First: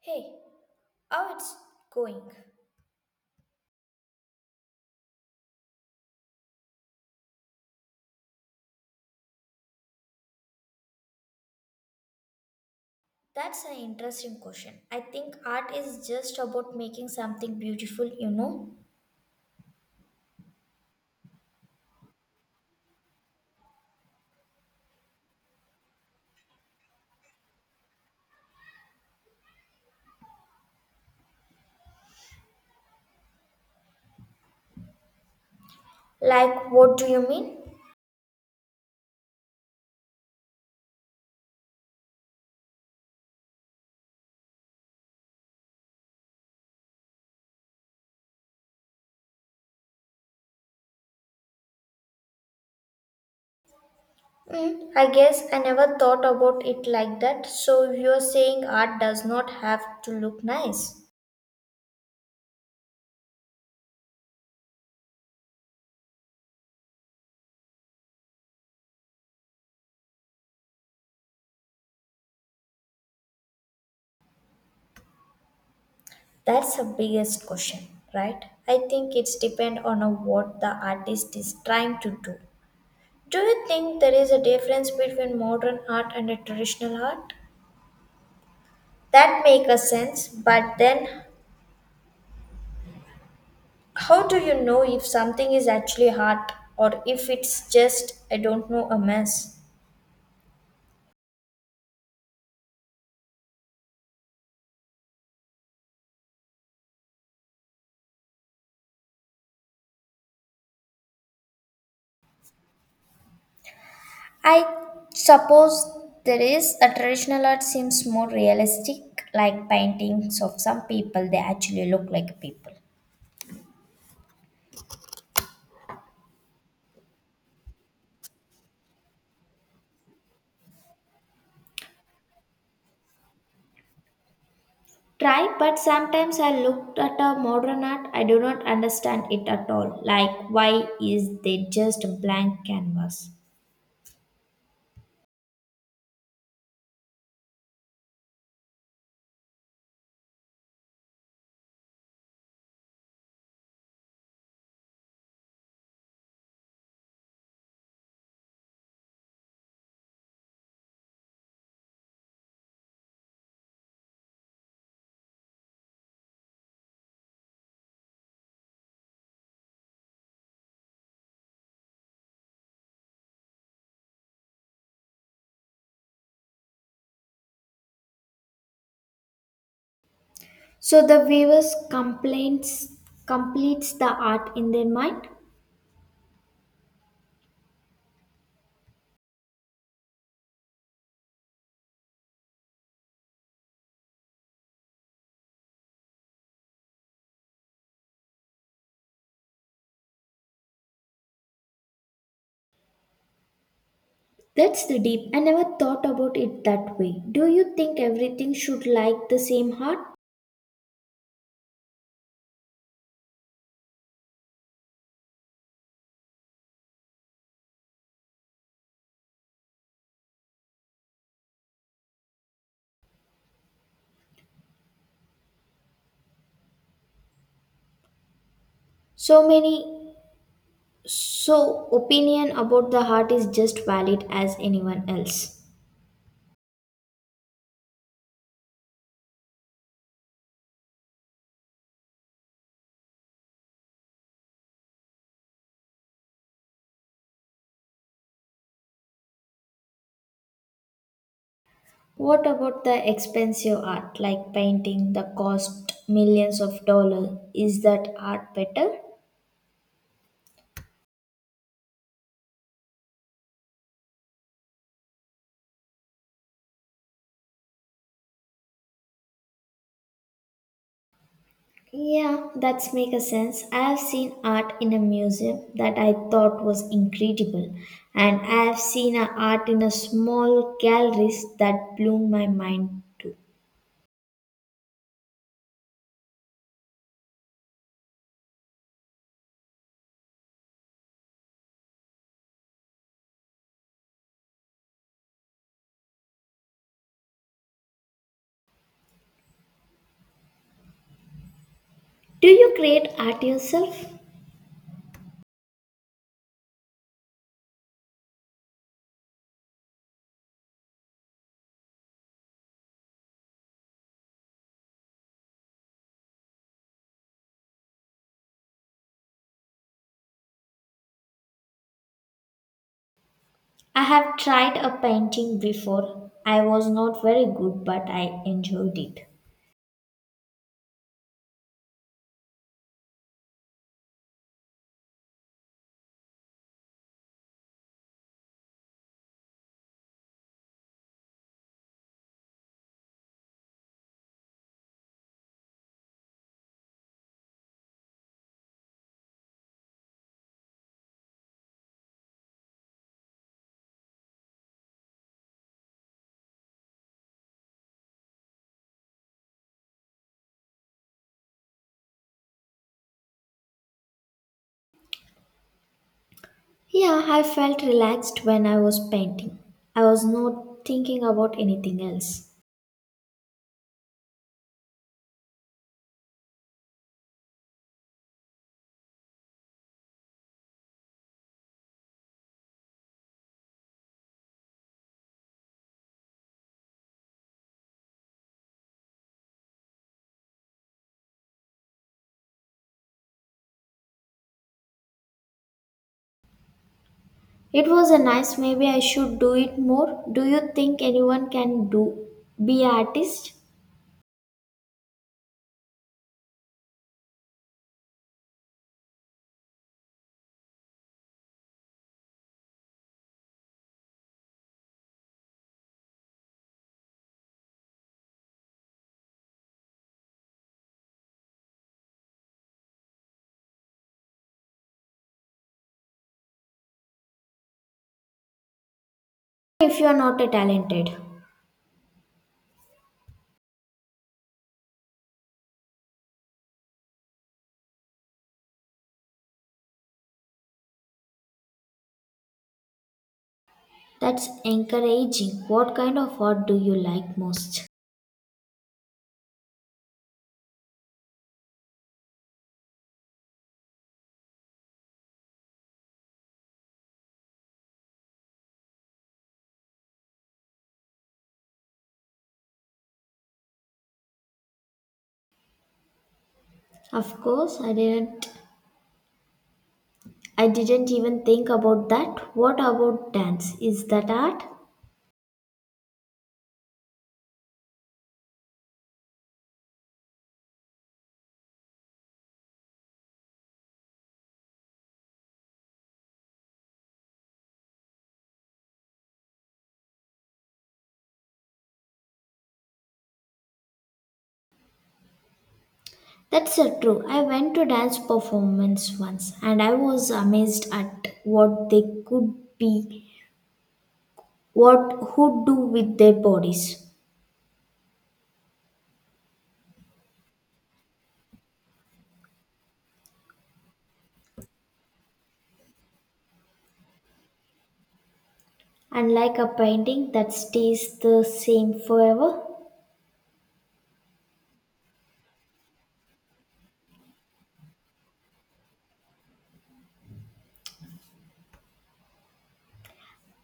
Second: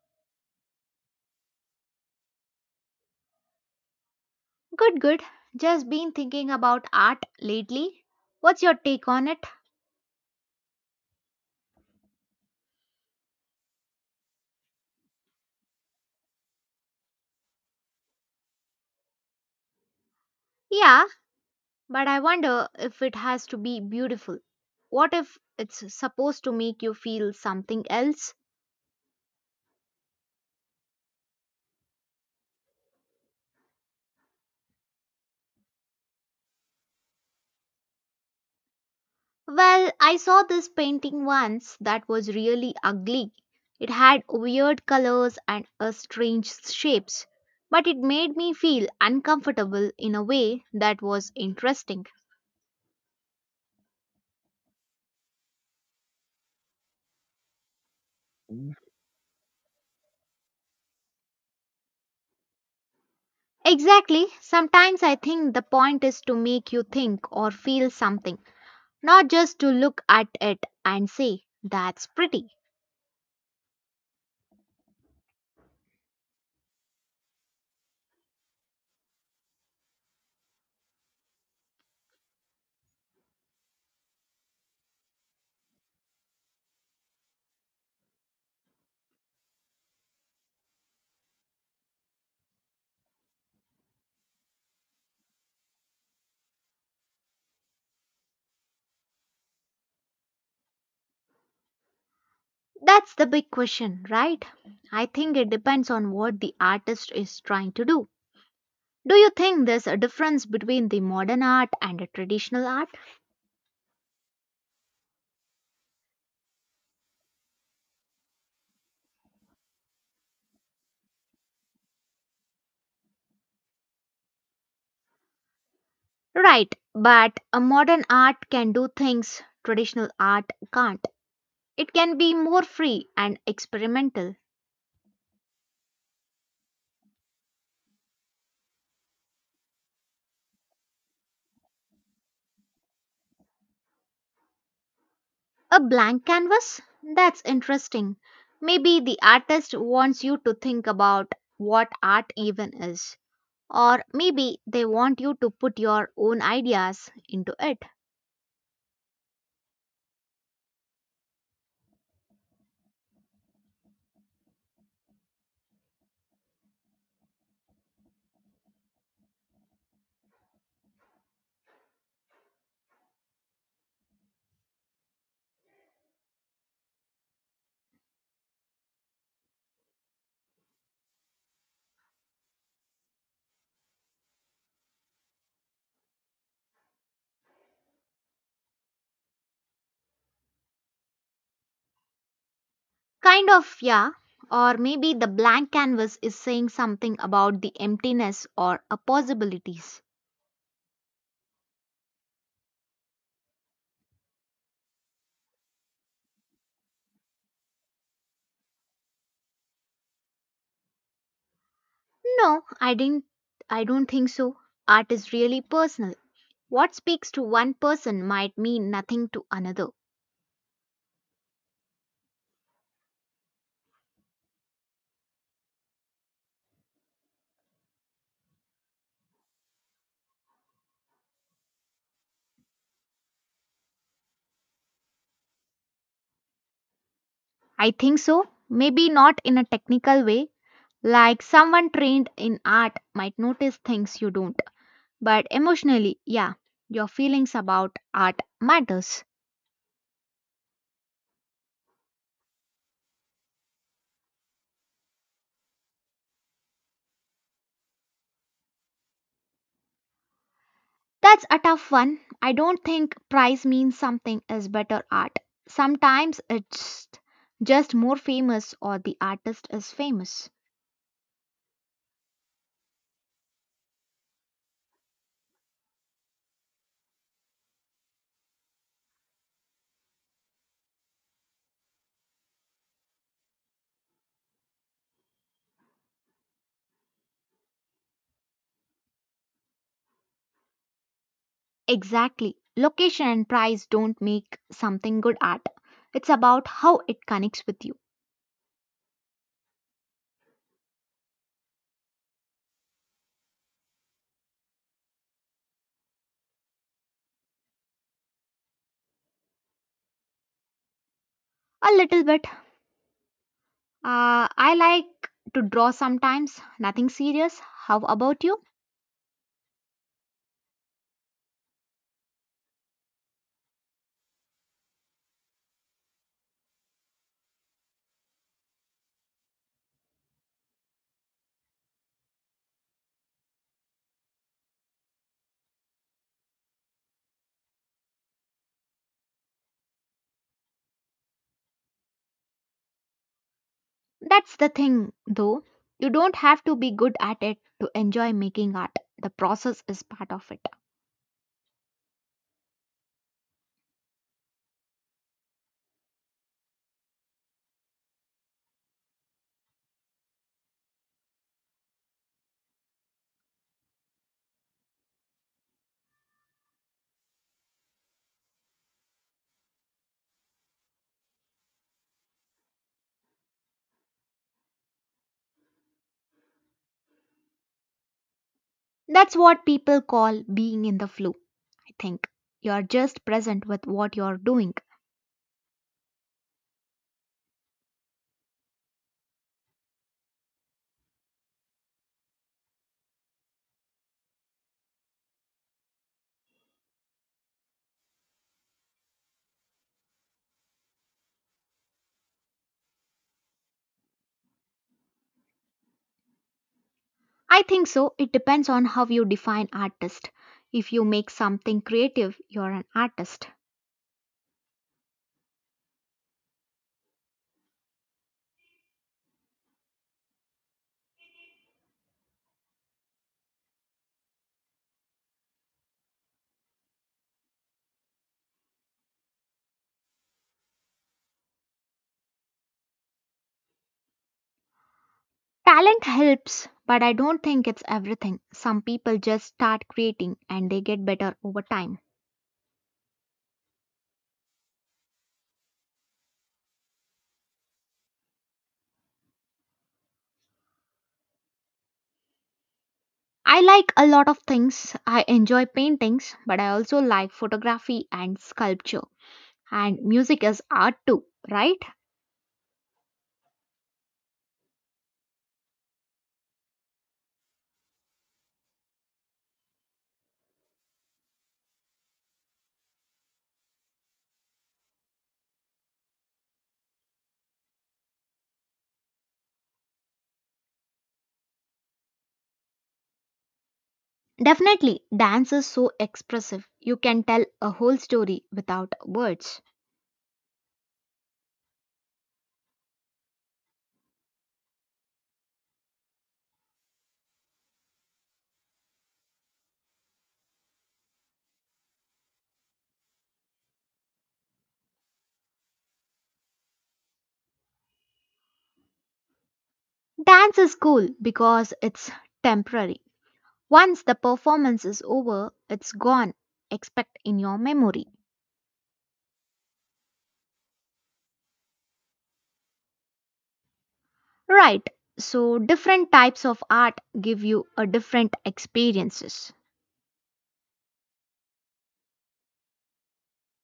Hey, how it's going? Good, good. Just been thinking about art lately. What's your take on it? That's an interesting question. I think art is just about making something beautiful, you know? Yeah, but I wonder if it has to be beautiful. What if it's supposed to make you feel something else? Like, what do you mean? Well, I saw this painting once that was really ugly. It had weird colors and strange shapes, but it made me feel uncomfortable in a way that was interesting. Hmm, I guess I never thought about it like that. So, you're saying art does not have to look nice? Exactly. Sometimes I think the point is to make you think or feel something, not just to look at it and say, that's pretty. That's the biggest question, right? I think it's depend on a what the artist is trying to do. Do you think there is a difference between modern art and a traditional art? That makes a sense, but then how do you know if something is actually art or if it's just, I don't know, a mess? That's the big question, right? I think it depends on what the artist is trying to do. Do you think there's a difference between the modern art and the traditional art? I suppose there is a traditional art seems more realistic, like paintings of some people, they actually look like people. Right, but a modern art can do things traditional art can't. It can be more free and experimental. Try, but sometimes I looked at a modern art, I do not understand it at all. Like, why is they just a blank canvas? A blank canvas? That's interesting. Maybe the artist wants you to think about what art even is. Or maybe they want you to put your own ideas into it. So the viewers complains completes the art in their mind. Kind of, yeah. Or maybe the blank canvas is saying something about the emptiness or a possibilities. That's the deep. I never thought about it that way. Do you think everything should like the same heart? No. I don't think so. Art is really personal. What speaks to one person might mean nothing to another. So many so opinion about the heart is just valid as anyone else. I think so. Maybe not in a technical way, like someone trained in art might notice things you don't. But emotionally, yeah, your feelings about art matters. What about the expensive art like painting the cost millions of dollars? Is that art better? That's a tough one. I don't think price means something is better art. Sometimes it's just more famous or the artist is famous. Yeah, that's make a sense. I have seen art in a museum that I thought was incredible, and I have seen a art in a small galleries that blew my mind too. Exactly. Location and price don't make something good art. It's about how it connects with you. Do you create art yourself? A little bit. I like to draw sometimes, nothing serious. How about you? I have tried a painting before. I was not very good, but I enjoyed it. That's the thing, though. You don't have to be good at it to enjoy making art. The process is part of it. Yeah, I felt relaxed when I was painting. I was not thinking about anything else. That's what people call being in the flow, I think. You're just present with what you're doing. It was a nice. Maybe I should do it more. Do you think anyone can do be an artist I think so. It depends on how you define artist. If you make something creative, you're an artist. if you are not a talented? Talent helps, but I don't think it's everything. Some people just start creating and they get better over time. That's encouraging. What kind of art do you like most? I like a lot of things. I enjoy paintings, but I also like photography and sculpture. And music is art too, right? Of course, I didn't. I didn't even think about that. What about dance? Is that art? Definitely, dance is so expressive. You can tell a whole story without words. That's true. I went to dance performance once, and I was amazed at what they could be, what who do with their bodies. Dance is cool because it's temporary. Once the performance is over, it's gone, except in your memory. Unlike a painting that stays the same forever, Right, so different types of art give you a different experiences.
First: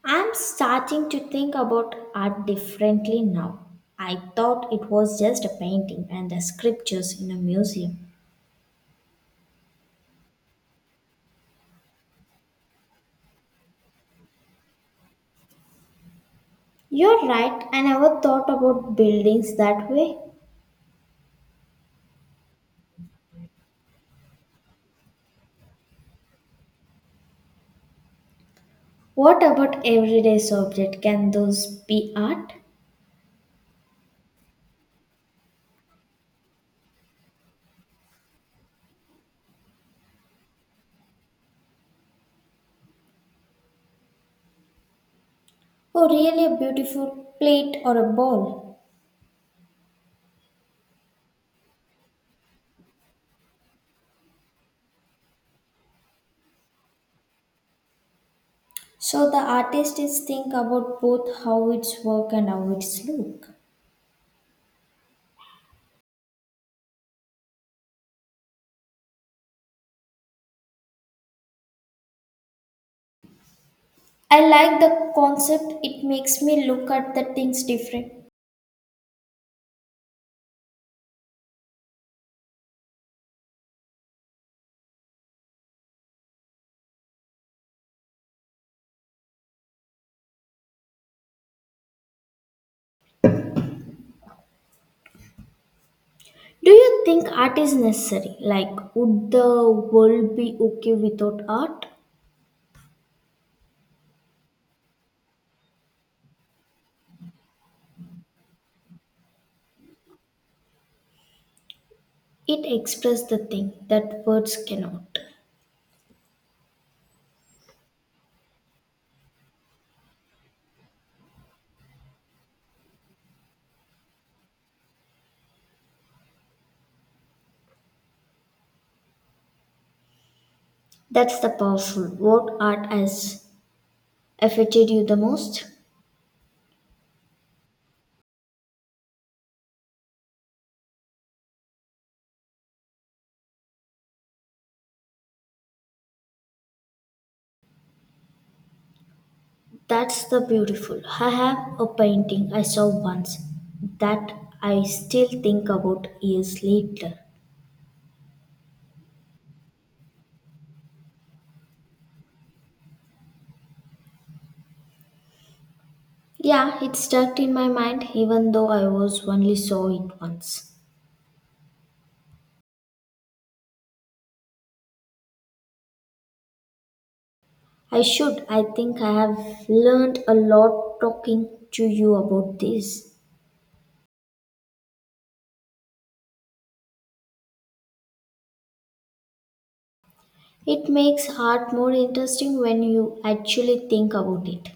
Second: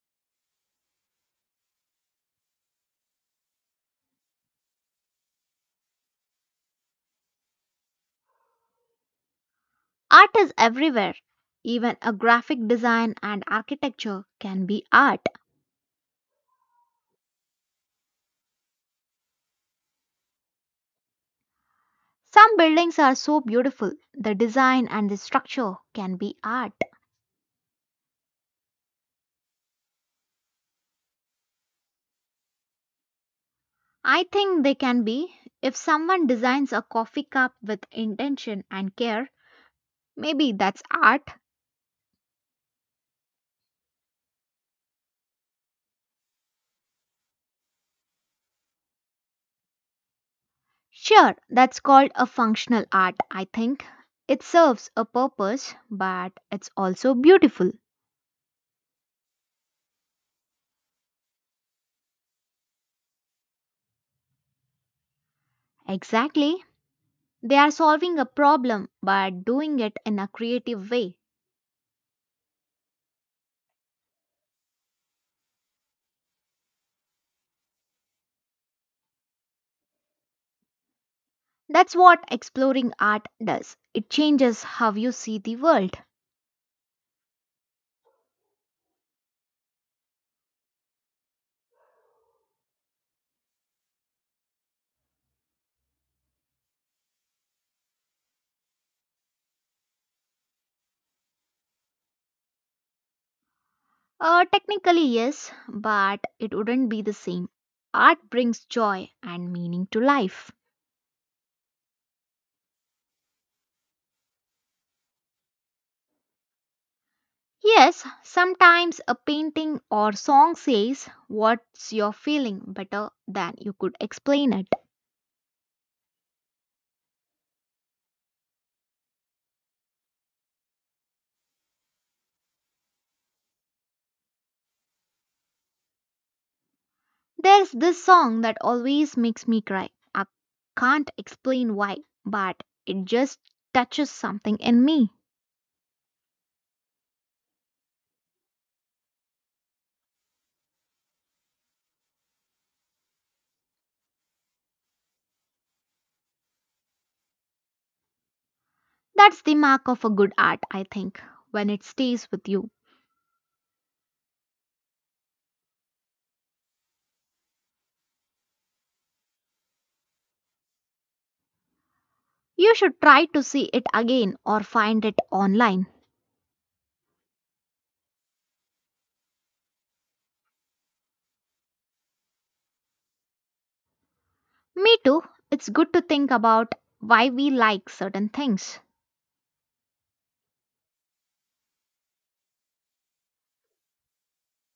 I'm starting to think about art differently now. I thought it was just a painting and the sculptures in a museum. Art is everywhere. Even a graphic design and architecture can be art. You're right, I never thought about buildings that way. Some buildings are so beautiful, the design and the structure can be art. What about everyday objects? Can those be art? I think they can be. If someone designs a coffee cup with intention and care, maybe that's art. Or really a beautiful plate or a ball? Sure, that's called a functional art, I think. It serves a purpose, but it's also beautiful. So the artist is think about both how it's work and how it's look. Exactly. They are solving a problem, but doing it in a creative way. I like the concept, it makes me look at the things different. That's what exploring art does. It changes how you see the world. Do you think art is necessary? Like, would the world be okay without art? Technically, yes, but it wouldn't be the same. Art brings joy and meaning to life. It expresses the thing that words cannot. Yes, sometimes a painting or song says what's your feeling better than you could explain it. That's the powerful. What art has affected you the most? There's this song that always makes me cry. I can't explain why, but it just touches something in me. That's the beautiful. I have a painting I saw once that I still think about years later. That's the mark of a good art, I think, when it stays with you. Yeah, it stuck in my mind even though I was only saw it once. You should try to see it again or find it online. I should. I think I have learned a lot talking to you about this. Me too, it's good to think about why we like certain things. It makes art more interesting when you actually think about it.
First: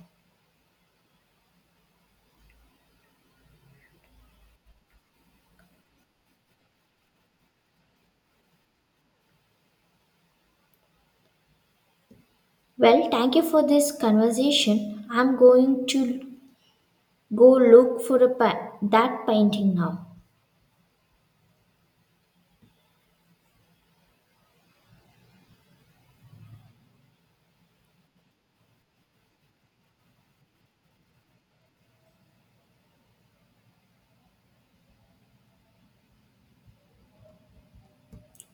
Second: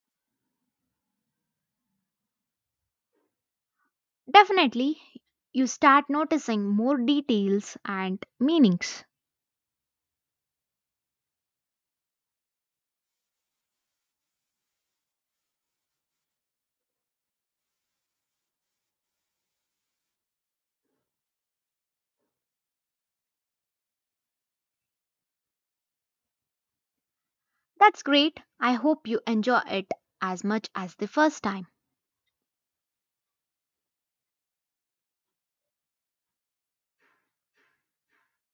Definitely, you start noticing more details and meanings. Well, thank you for this conversation. I'm going to go look for a that painting now. That's great. I hope you enjoy it as much as the first time.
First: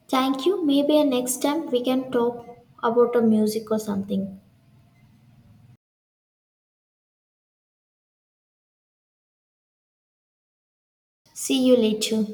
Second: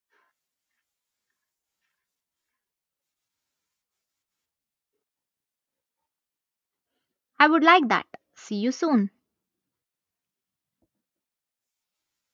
Thank you. Maybe next time we can talk about a music or something. I would like that. See you soon. See you later.